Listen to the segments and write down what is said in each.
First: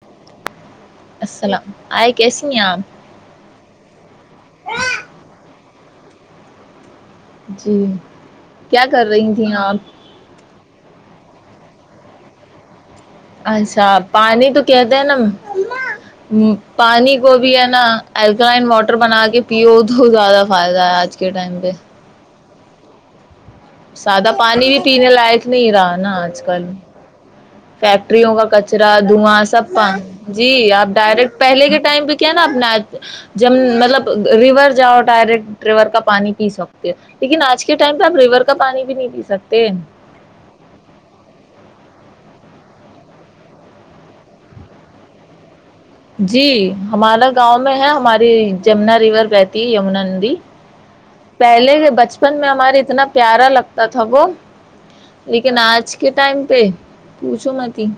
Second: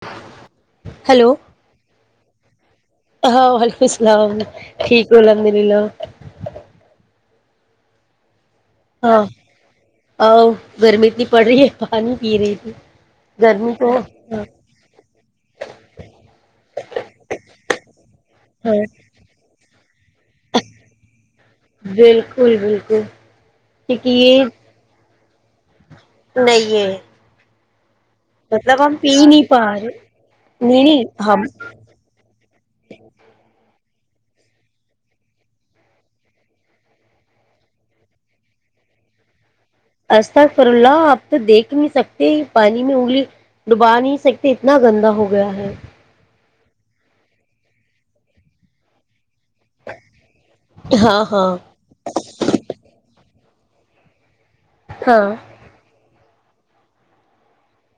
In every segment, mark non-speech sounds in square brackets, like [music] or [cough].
بچ السلام آ کیسی آپ ہاں وعلیکم السلام ٹھیک الحمد للہ جی کیا کر ہاں رہی تھیں آپ ا گرمینی پڑ رہی ہے پانی پی رہی تھی گرمی اچھا تو ہاں پانی تو کہتے ہیں نا پانی کو بھی ہے نا الکلائن ہاں واٹر بنا کے پیو بہت زیادہ فائدہ ہے آجل اک کے ٹائم پہ بکل بالکل کیونکہ سادہ یہ پانی بھی پینے لائق ت نہیں راج ن آج کل نہیں ہے فیکٹریوں کا مطلب کچرا ہم پی نہیں دھواں پا سب رہے کا جی نہیں آپ نہیں ڈائریکٹ ہم پہلے کے ٹائم پہ کیا نا اپ جب مطلب [unintelligible] ریور جاؤ ڈائریکٹ ریور کا پانی پی سکتے لیکن آج کے ٹائم پہ آپ ریور کا پانی بھی نہیں پی سکتے [unintelligible] اک فر اللہ آپ تو دیکھ نہیں سکتے پانی میں انگلی ڈبا نہیں سکتے اتنا گندا ہو گیا ہے [unintelligible] جی ہمارا گاؤں میں ہے ہماری جمنا ریور بی [unintelligible] یمنندی ہاں ہاں پہلے کے بچپن میں ہمارے اتنا پیارا لگتا [unintelligible] ت ہب [inaudible] ہاں لیکن آج کے ٹائم [unintelligible] پ پوھو م [unintelligible]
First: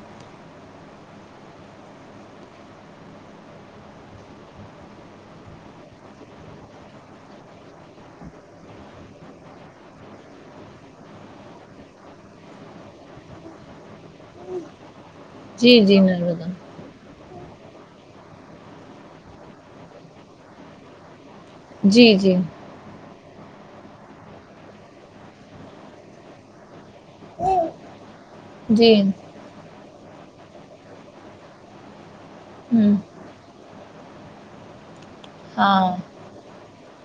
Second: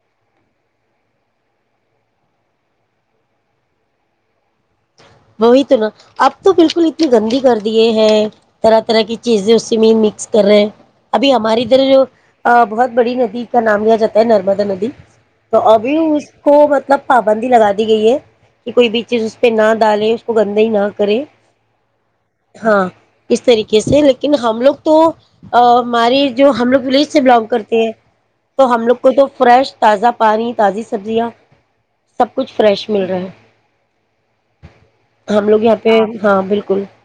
وہی تو نا اب تو بالکل اتنی گندی کر دیے ہیں طرح طرح کی چیزیں اس سے میں مکس کر رہے ہیں ابھی ہماری ادھر جو بہت بڑی ندی کا نام لیا جاتا ہے نرمدا ندی [unintelligible] تو جی ابھی جی اس نرمدا کو مطلب [unintelligible] پابندی لگا دی گئی ہے کہ کوئی بھی چیز [unintelligible] پ نہ ڈالے اس کو گندا ہی نہ کرے [unintelligible] جی جی [inaudible] ہاں اس طریقے سے لیکن ہم لوگ تو ہماری جو ہم لوگ پولیس سے بلانگ کرتے ہیں تو ہم جی لوگ کو تو فریش تازہ پانی تازی سبزیاں سب کچھ فریش ہوں مل رہا ہے ہم لوگ یہاں پہ ہاں ہاں بالکل [unintelligible]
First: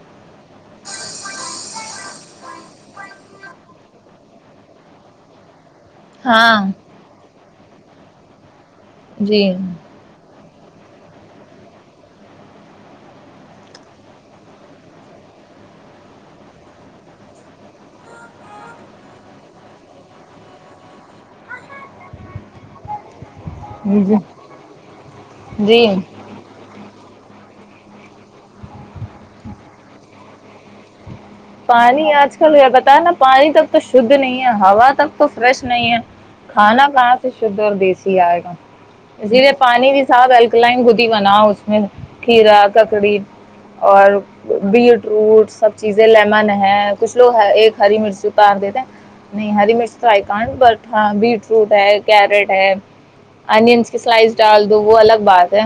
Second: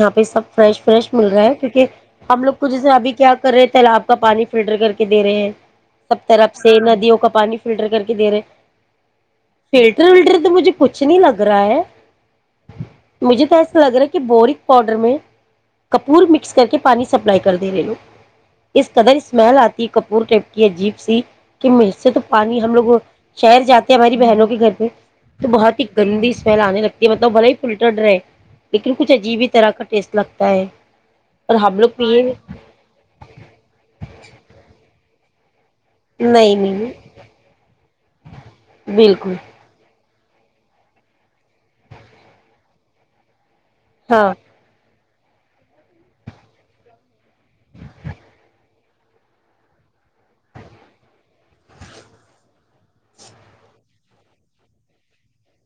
یہاں پہ سب فریش فریش مل رہا ہے کیونکہ ہم لوگ کھ جیسے ابھی کیا کر رہے تیلاب کا پانی فلٹر کر کے دے رہے ہیں [unintelligible] سب طرف ہاں سے ندیوں کا پانی [unintelligible] فلٹر کر کے دے رہے جی [unintelligible] فلٹر ولٹر مجھے کچھ نہیں لگ رہا ہے مجھے تو ایسا لگ رہا ہے کہ بورک پاؤڈر میں کپور مکس کر کے پانی سپلائی کر دے رہے لوگ اس قدر اسمیل آتی کپور ٹپ کی عجیب سی کہ سے تو پانی ہم لوگ شہر جاتے ہماری جی بہنوں کے گھر پہ تو بہت جی ہی گندی اسمیل آنے لگتی مطلب بھلا ہی فلٹرڈ رہے لیکن کچھ اجیبت اس طرح کا ٹیسٹ لگتا ہے اور ہم لوگ پانی پیے آج کل بتا نا پانی اب تو شھ نہیں ہے ہوا تب [inaudible] نہیں ہے نہیں کھانا نہیں کہاں سے شھ اور دیسی آئے گا بالکل اسی لیے پانی بھی ساف الکلائن خود ہی بنا اس میں کھیرا ککڑی اور ہاں بیڈ ٹوٹ سب چیز [inaudible] لیمن ہے کچھ لوگ ایک ہری مرچ اتار دیتے نہیں ہری مرچ تو آئی ک بٹ ہاں بیٹروٹ ہے کیرٹ ہے انینس کی سلائس ڈال دو وہ الگ بات ہے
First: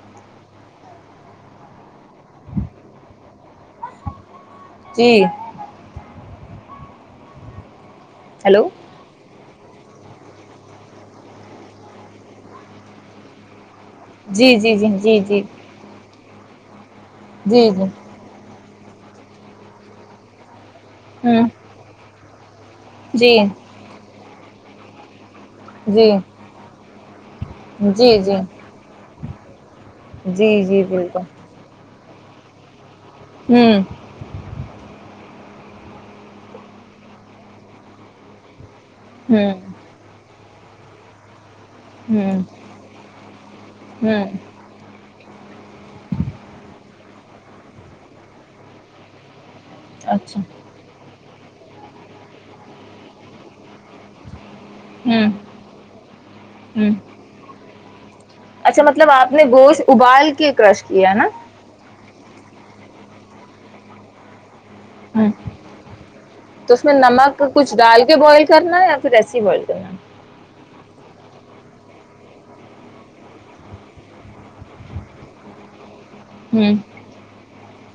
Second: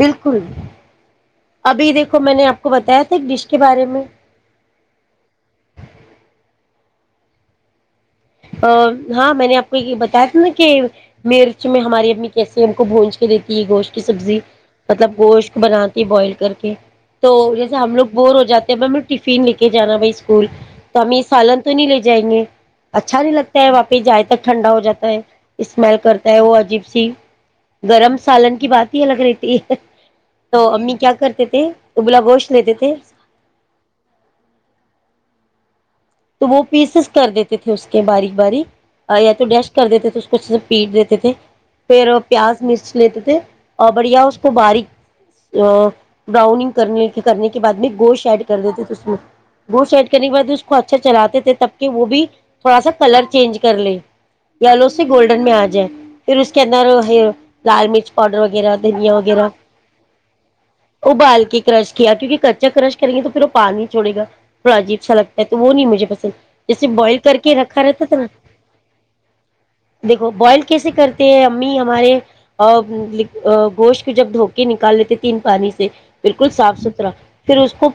بالکل ابھی دیکھو میں نے آپ کو بتایا تھا ایک ڈش کے بارے میں جی [inaudible] ہیلو ہاں میں نے کوئی بتایا تھا نا کہ مرچ میں ہماری امی کیسسی ہم کو بونج کے دیتی یہ گوشت سبزی جی جی جی مطلب جی جی گوشت کو بناتی بوائل کر کے تو جی جی جیسے ہم لوگ بور ہو جاتے میں ٹفین لے کے جانا بائی اسکول تو ہم یہ ہوں سالن تو نہیں لے جائیں گے اچھا نہیں جی لگتا ہے واپس جائے تک ٹھنڈا ہو جاتا ہے اسمل جی کرتا ہے وہ عجیب خب سے گرم جی جی سالن کی بات ہی الگ رہتی [inaudible] جی تو جی امی کیا بالکل کرتے تھے ابلا گوشت لیتے تھے [inaudible] ہوں [inaudible] تو وہ پیسز کر دیتے تھے اس کے باریک باریک یا تو ہوں ڈیش کر تھے کچھ سے پیٹ دیتے تھے پھر ہوں پیاز مرچ لیتے تھے اور بڑھیا ہوں اس کو باریک براؤننگ کرنے کرنے کے بعد میں گوشت ایڈ کر دیتے تھے اس میں بہت سائڈ کرنی اچھا ب اسو [unintelligible] چلاتے تھے تب کہ وہ بھی تھوڑا سا کلر چینج کر لے یلو سے ہوں گولڈن میں آ جائے پھر اس کے اندر ہوں لال مرچ پاؤڈر وغیرہ اچھا مطلب دھنیا آپ نے وغیرہ گوشت ابال کے کرش کیا ہے نا ابال کے کرش کیا کیونکہ کچا کررش کریں گے تو پھر وہ پانی چھوڑےا پراجیب ہ سلب [unintelligible] وہ نہیں مجھے پسند تو اس جیسے میں بوائل کر نمک کے کچھ رکھا ڈال رہتا کے تھا نا بوائل کرنا ہے یا پھر ایسے ہی بوائل کرنا دیکھو بوائل کیسے کرتے ہیں امی ہم ہمارے گوشت کو جب دھوکے نکال لیتے تین پانی سے بالکل ہے ہ صاف ستھرا پھر اس کو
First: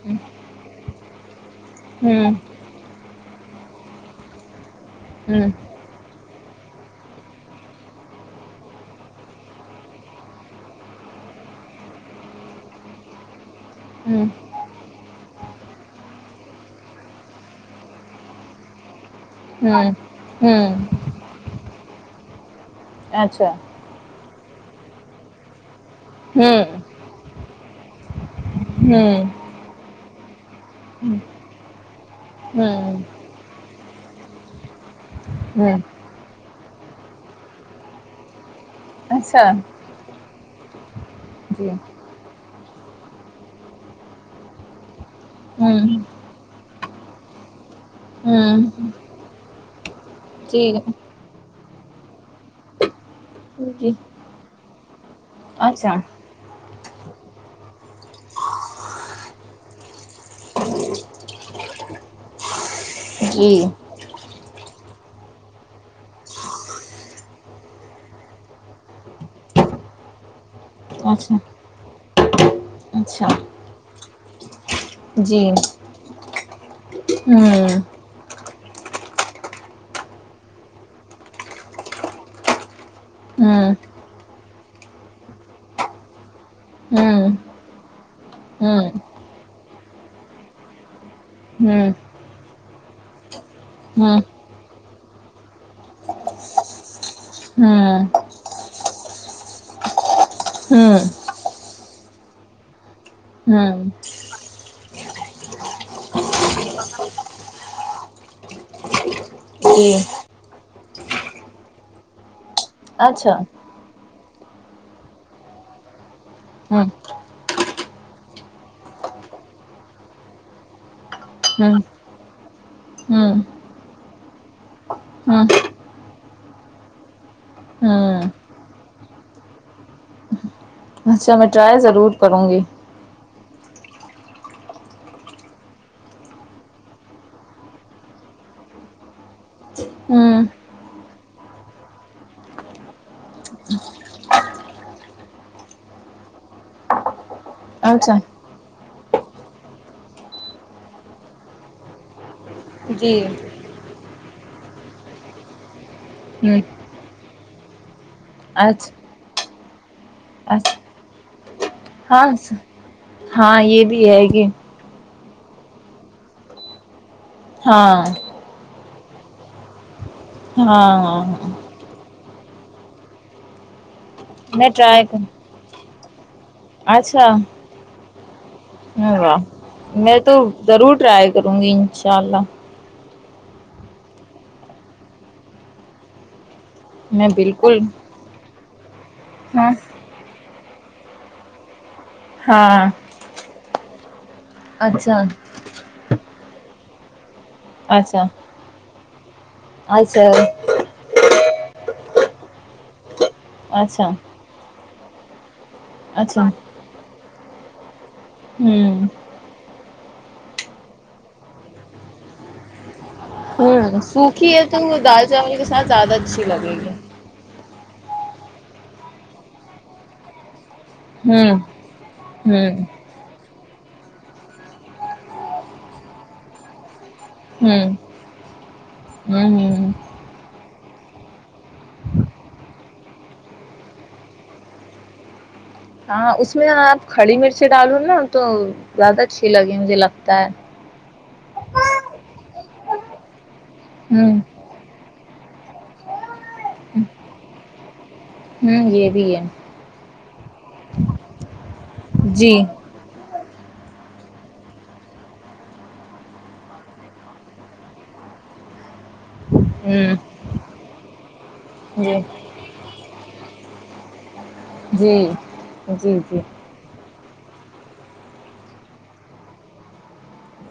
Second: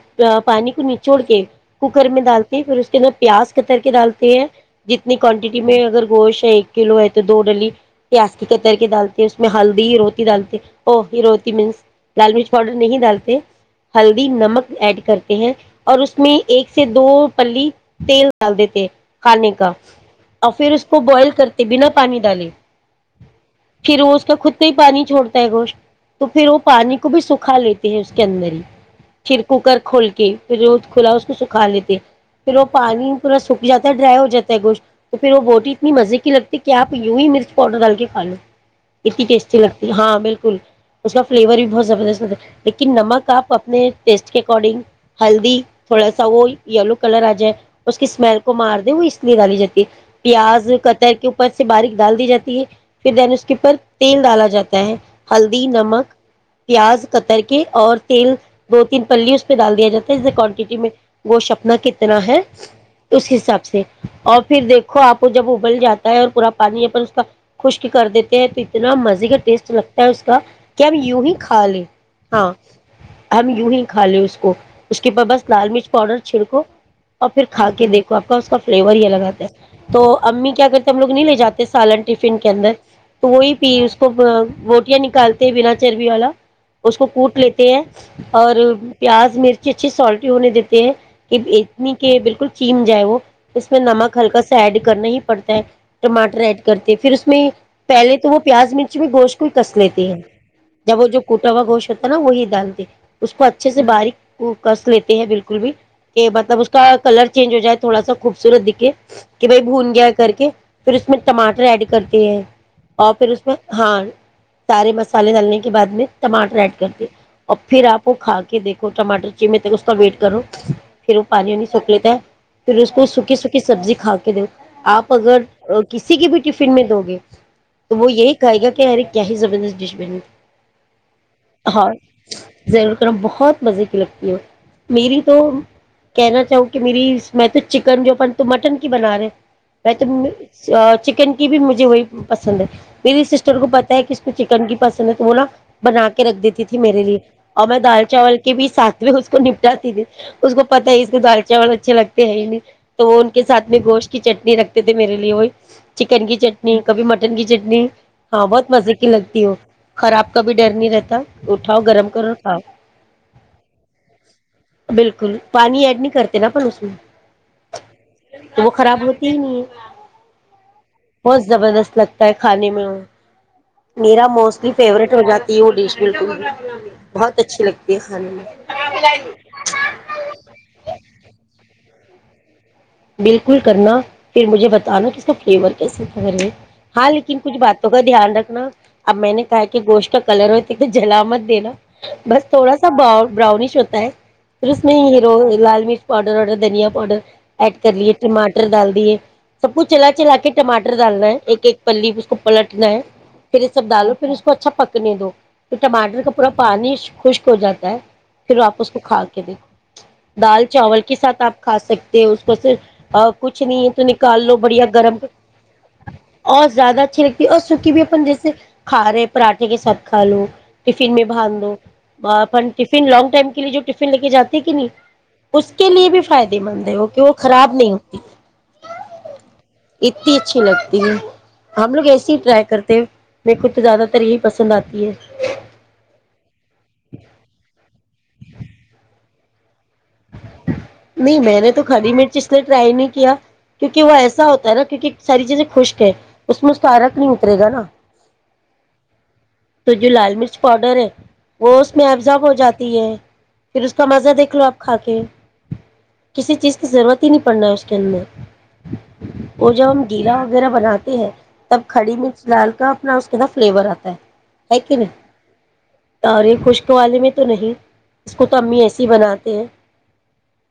پانی کو نچوڑ کے کوکر میں ہ ڈال پھر اس کے اندر پیاز کتر کے ڈالتے ہیں جتنی ہ کوانٹٹی میں اگر گوشت ایک کلو ہے تو دو ڈلی پیاز کی کتر کے ڈالتے ہیں اس میں ہلدی ہیروتی ڈالتے او ہ روتی مینس لال مرچ پاؤڈر نہیں ڈالتے ہلدی ہ نمک ایڈ کرتے ہیں اور اس میں ایک سے دو پلی تیل ڈال دی تھ کھانے کا ہ اور پھر ہوں اس کو بوائل کرتے بنا پانی ڈالے اچھا پھر وہ اس کا خود ہی پانی چھڑتا ہے گوشٹ تو پھر وہ ہوں پانی کو بھی سکھا لیتے ہیں اس کے اندر ہی ہوں پھر کوکر کھول کے پھر وہ کھلا اس کو سکھا لیتے ہیں پھر وہ ہوں پانی پورا سک جا ڈرائی ہو جات ہے گٹ تو پھر وہ بوٹی ہ اتنی مزے کی لگتی کیا آپ یو ہی مرچ پاؤڈر ڈال کے کا لو کتتی اچھا ٹیسٹی لگتی ہاں بالکل اس کا فلیور بھی جی بہت زبردست ہوگ ہے لیکن نمک آپ اپنے ٹیسٹ کے اکارڈنگ ہلدی ہوں تھوڑا سا وہ یلو کلراجے [unintelligible] اس کی اسمیل کو ہوں مار دیں وہ اس لیے ڈالی جاتی ہے پیاز جی قطر کے اوپر سے باریک ڈال دی جاتی پھر دین اس کے اوپر جی تیل ڈالا جاتا ہے ہلدی اچھا نمک پیاز کتر کے اور تیل دو تین پلی اس پہ ڈال دیا جاتا ہے جے کوانٹٹی میں گوشت اپنا کتنا ہے اس جی حساب سے اور پھر دیکھو آپ جب ابل جاتا ہے اور پورا پانی اس کا خشک کر دیتے ہیں تو اتنا مزے کا ٹیسٹ لگتا ہے اس کا کہ ہم یوں ہی اچھا کھا لے ہاں اچھا ہم یوں ہی کھا لے اس کو ا اس کےوپر بس جی لال ہوں مرچ پاؤڈر چھڑکو اور پھر کھا ہوں کے دیکھو آپ کو اس کا فلیور ہی الگ آتا ہے تو امی کیا کرتے ہیں ہم لو نہیں لے جاتے سالن ٹفن کے اندر تو وہی ہوں پی اس کو بوٹیاں نکالتے ہیں بنا چربی والا اس کو ہوں کوٹ لیتے ہیں اور پیاز مرچی اچھی سالٹی ہونے دیتے ہیں ہوں یہ بالکل کھیم جائے وہ اس میں نمک ہوں ہلکا ایڈ کرنا ہی پڑتا ہے ٹماٹر ایڈ کرتے پھر اس میں ہوں پہلے تو وہ پیاز مرچ میں گوشت کو ہی کس لیتے ہیں ہوں جب وہ جو کوٹا ہوا گوشت ہوتا ہے نا وہی ڈالتے اس کو اچھے ہوں سے باریک وہ کرس لیتے ہیں بالکل بھی کہ مطلب اس کا کلر چینج ہو جائے تھوڑا سا خوبصورت دکھے کہ بھائی جی بھون گیا کر کے پھر اس میں ٹماٹر ایڈ کرتی ہے اور پھر اچھا اس میں ہاں سارے مسالے ڈالنے کے بعد میں ٹماٹر ایڈ ہوں کرتے اور پھر آپ وہ کھا کے دیکھو ٹماٹر چی تک اس کا ویٹ کرو پھر پانی وانی ہوں سوک لیتے ہے پھر اس کو سوکھی ہوں سکھی سبزی کھا کے دو آپ اگر ہوں کسی کے بھی ٹفن میں دو گے تو وہ ہوں یہی کہے گا کہ ارے کیا ہی زبردست ڈش بنی اچھا میں ٹرائی ہاں ضرور کروں گی ضرور کرنا بہت مزے لگتی ہو میری تو کہنا چاہوں کہ میری میں تو چکن جو اپن مٹن کی بنا رہے میں ہوں تو چکن کی بھی مجھے وہی پسند ہے میری سسٹر کو پتا ہے کہ اس کو چکن کی پسند ہے تو وہ نا بنا کے رکھ دیتی تھی میرے لیے اور میں دال اچھا چاول کے بھی ساتھ اس کو نپٹاتی تھی اس کو پتہ ہے اس کو دال چاول اچھے لگتے ہیں ہی نہیں تو جی وہ ان کے ساتھ میں گوشت کی چٹنی رکھتے تھے میرے لیے وہی چکن کی ہوں چٹنی کبھی م ٹنگ کی چٹنی ہاں بہت اچھا مزے کی لگتی ہو خراب کا بھی ڈر اچھا نہیں رہتا اٹھاؤ گرم ہاں کرو کھاؤ ہاں یہ بھی ہے گی کل [inaudible] پانی ایڈ نہیں کرتے نا پ اس میں ہاں تو وہ خراب ہوتی ہی نہیں ہاں بہت ہاں زبردست لگتا ہے خھانے ملو میرا میں موسٹلی ٹرائی فیوریٹ کر ہو جاتی ہے وہ ڈش بالکل بہت اچھی لگتی ہے ہل ہ واہ میں تو ضرور ٹرائی کروں گی انشاء اللہ بالکل کرنا پھر مجھے بتانا کہ اس کا فلیور کیسے تھا یہ ہاں میں لیکن کچھ بالکل باتوں کا دھیان رکھنا اب میں نے کہا ہاں کہ گوشتک کلر ہوتی تو جلا م د نا [inaudible] [inaudible] [inaudible] ہاں اچھا [unintelligible] [inaudible] [inaudible] [inaudible] [inaudible] [inaudible] اچھا اچھا اچھا تو ٹماٹر کا اچھا پورا پانی خشک ہو جاتا ہے [inaudible] پھر آپ اس کو ہوں کھا کے دیک [inaudible] دال چاول کے ساتھ آپ کھا سکتے [inaudible] اس کو صرف [inaudible] [inaudible] ہوں سوکھی ہے تو وہ دال چاول کے ساتھ زیادہ اچھی لگے گی کی بھی اپن جیسے کھا رہے پراھے کے ساتھ کھا لو ہوں ہوں [inaudible] [inaudible] کہ وہ خراب نہیں ہوں ہوتی ہوں ہوں اتنی اچھی لگتی ہے ہم لوگ ایسے ہی ٹرائی کرتے ہیں میرے کو تو زیادہ تر یہی پسند آتی ہے ہاں اس میں آپ کڑی مرچ ڈالو نا تو بگا ش ل کی مجھے لگتا ہے نہیں میں نے تو خری مرچ اس لیے ٹرائی نہیں کیا کیونکہ وہ ہوں ایسا ہوتا ہےا کیونکہ ساری چیزیں خشک ہے اس میں اس کا عرق نہیں اترے گا نا ہ یہ بھی ہے تو جو لال مرچ پاؤڈر ہے وہ میں ایفزاب ہو جی جاتی ہے پھر اس کا مزہ دیکھ لو آپ کھا کے کسی چیز کی ضرورت ہی نہیں پڑنا ہے اس کے اندر اور جب ہم ہوں گیلا وغیرہ بناتے ہیں تب کھڑی جی مرچ ڈال کا اپنا اس کے فلیور آتا ہے ہے کہ نہیں جی جی تو جی اور یہ خشک والے میں تو نہیں اس کو تو امی ایسی بناتے ہیں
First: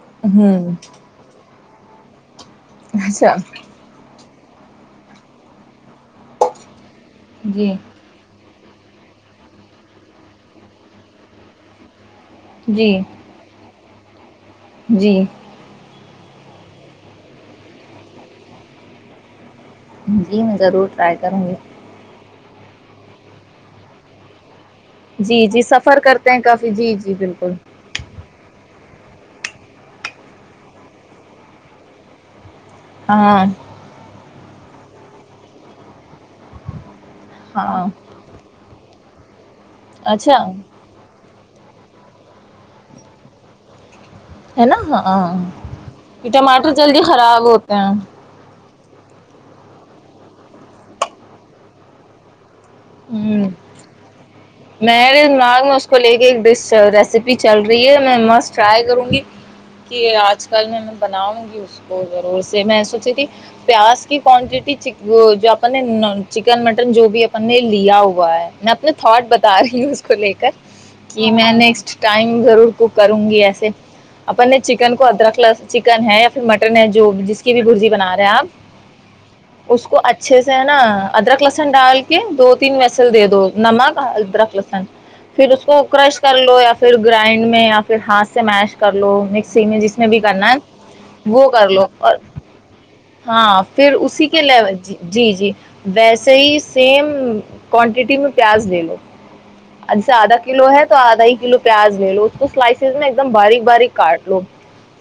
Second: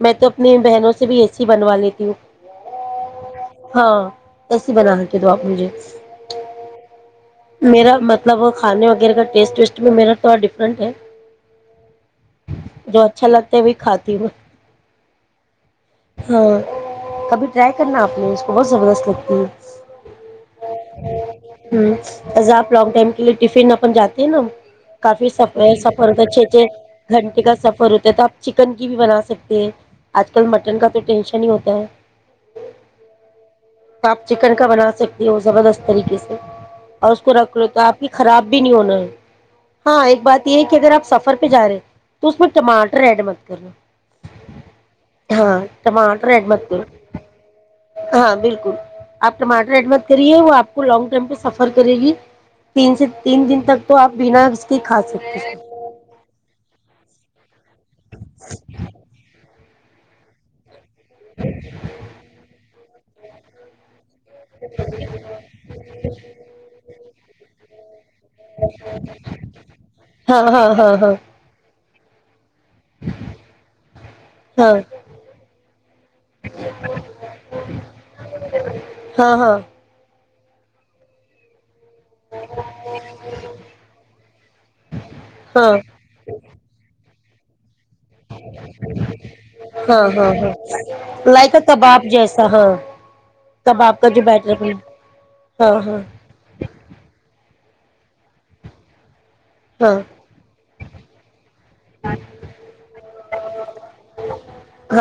میں تو اپنی ہوں بہنوں سے بھی ایسے ہی بنوا لیتی ہوں اچھا ہاں ایسیے بنا ر کے تو آپ مجھے جی میرا مطلب کھانے وغیرہ کا ٹیسٹ ویسٹ میں میرا تھوڑا ڈفرنٹ ہے جی جو اچھا لگتا ہے وہ کھاتا تی وہ جی ہاں کبھی ٹرائی کرنا آپ نے اس کو بہت زبردست لگتی ہے جی میں ضرور ٹرائی کروں گی ہوں ایزا آپ لانگ ٹائم کے لیے ٹفن اپن جات ہیں نا کافی جی سف جی سفر ہوتا ہے کرتے ہیں چھ کافی جی چھ جی گھنٹے بالکل کا سفر ہوتا ہے تھا چکن بھی بنا سکتے ہیں آج کل مٹن کا تو ٹینشن ہی ہوتا ہے ہاں تو آپ چکن کا بنا سکتے ہو زبردست طریقے سے اور اس کو رکھ رو ہاں آپ کی خراب بنون ہاں ایک بات اچھا یہ ہے کہ اگر آپ سفر پہ جا رہے ہیں تس میں ماٹر ایڈ م کرنا ہے نا ہاں ایڈ مت ٹماٹر کرو جلدی خراب ہوتے ہیں ہاں بالکل آپ ٹماٹر ایڈ مت کریے وہ آپ کو لانگ ٹائم پہ سفر کرے گی تین سے ہوں تین دن تک تو آپ بنا اس کے کھا میرے سکتے ہیں۔ ناگ نے اس کو لے کے ایک ڈش ریسیپی چل رہی ہے میں مس ٹرائی کروں گی کہ آج کل نے مطلب بناؤں گی اس کو ضور سے میں س جیی پیاس کوانٹیٹی جو اپ نے چکن مٹن جو بھی پنے لی آؤ ا ہے میں اپنے تھٹ بتا رہی ہوں اس کو لے ہاں کر ہاں کہ ہاں میں نیکسٹ ٹائم ضرور کو کروں گی ایسے اپ چکن کو ادرک چکن ہے یا پھر مٹن ہے جو جس کی بھی بزی بنا رہے ہیں ہاں ہاں ہاں آپ اس کو اچ چیسے ہےا ادر ک لسن ڈاال دو تین میسل دے دو نمک رکھ سن پھر اس ہاں کو کرش کر لو یا پھر گرائنڈ میں آپ پھر ہاتھ سے میش کر لو مکس میں جس ہاں ہاں میں بھی ہاں کرنا ہاں ہے وہ لائک کر لو کباب اور جیسا ہاں ہاں پھر کباب کا جو اسی کے بیٹر بن لی جی جی ہاں ہاں ویسے ہی سیم کوانٹیٹی میں پیاز لے لو ہاں جیسے آدھا کلو ہے تو آدھا ہی کلو پیاز لے لو اس کو سلائسیز میں ایک دم باریک باریک کاٹ لو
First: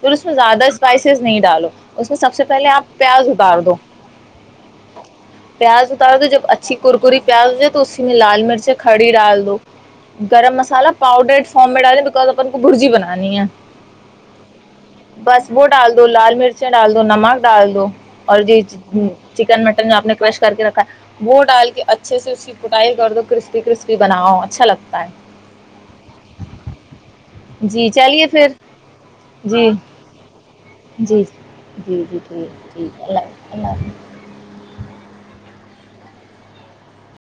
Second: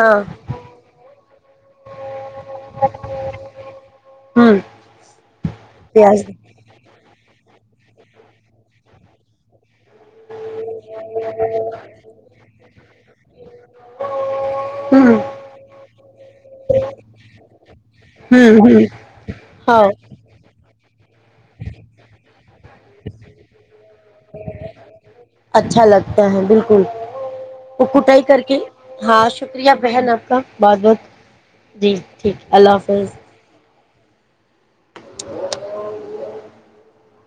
پھر اس میں زیادہ اسپائسیز نہیں ڈالو اس میں سب سے پہلے آپ پیاز اتار دو ہوں پیاز اتار دو جب اچھی کرکری پیاز تو اسی میں لال مرچ کھڑی ڈال دو گرم مسالا پاؤڈرڈ فارم میں ڈالیں بکز اپن کو برجی بنا [inaudible] ہوں بس وہ ڈال دو لال مرچیں ڈال دو نمک ڈال دو اور ہوں جی ہوں چکن ہاں مٹن آپ نے کرش کر کے رکھا ہے وہوہ ڈال کے اچھے سے اس کی کٹھ کر دو ک کرسی کرست بناؤ اچھا لگتا ہے اچھا لگتا ہے بالکل وہ جی کٹائی چلیے کر پھر کے ہاں شکریہ بہن آپ کا بہت بہت جی جی جی جی ٹھیک ٹھیک اللہ حفظ اللہ حافظ [inaudible]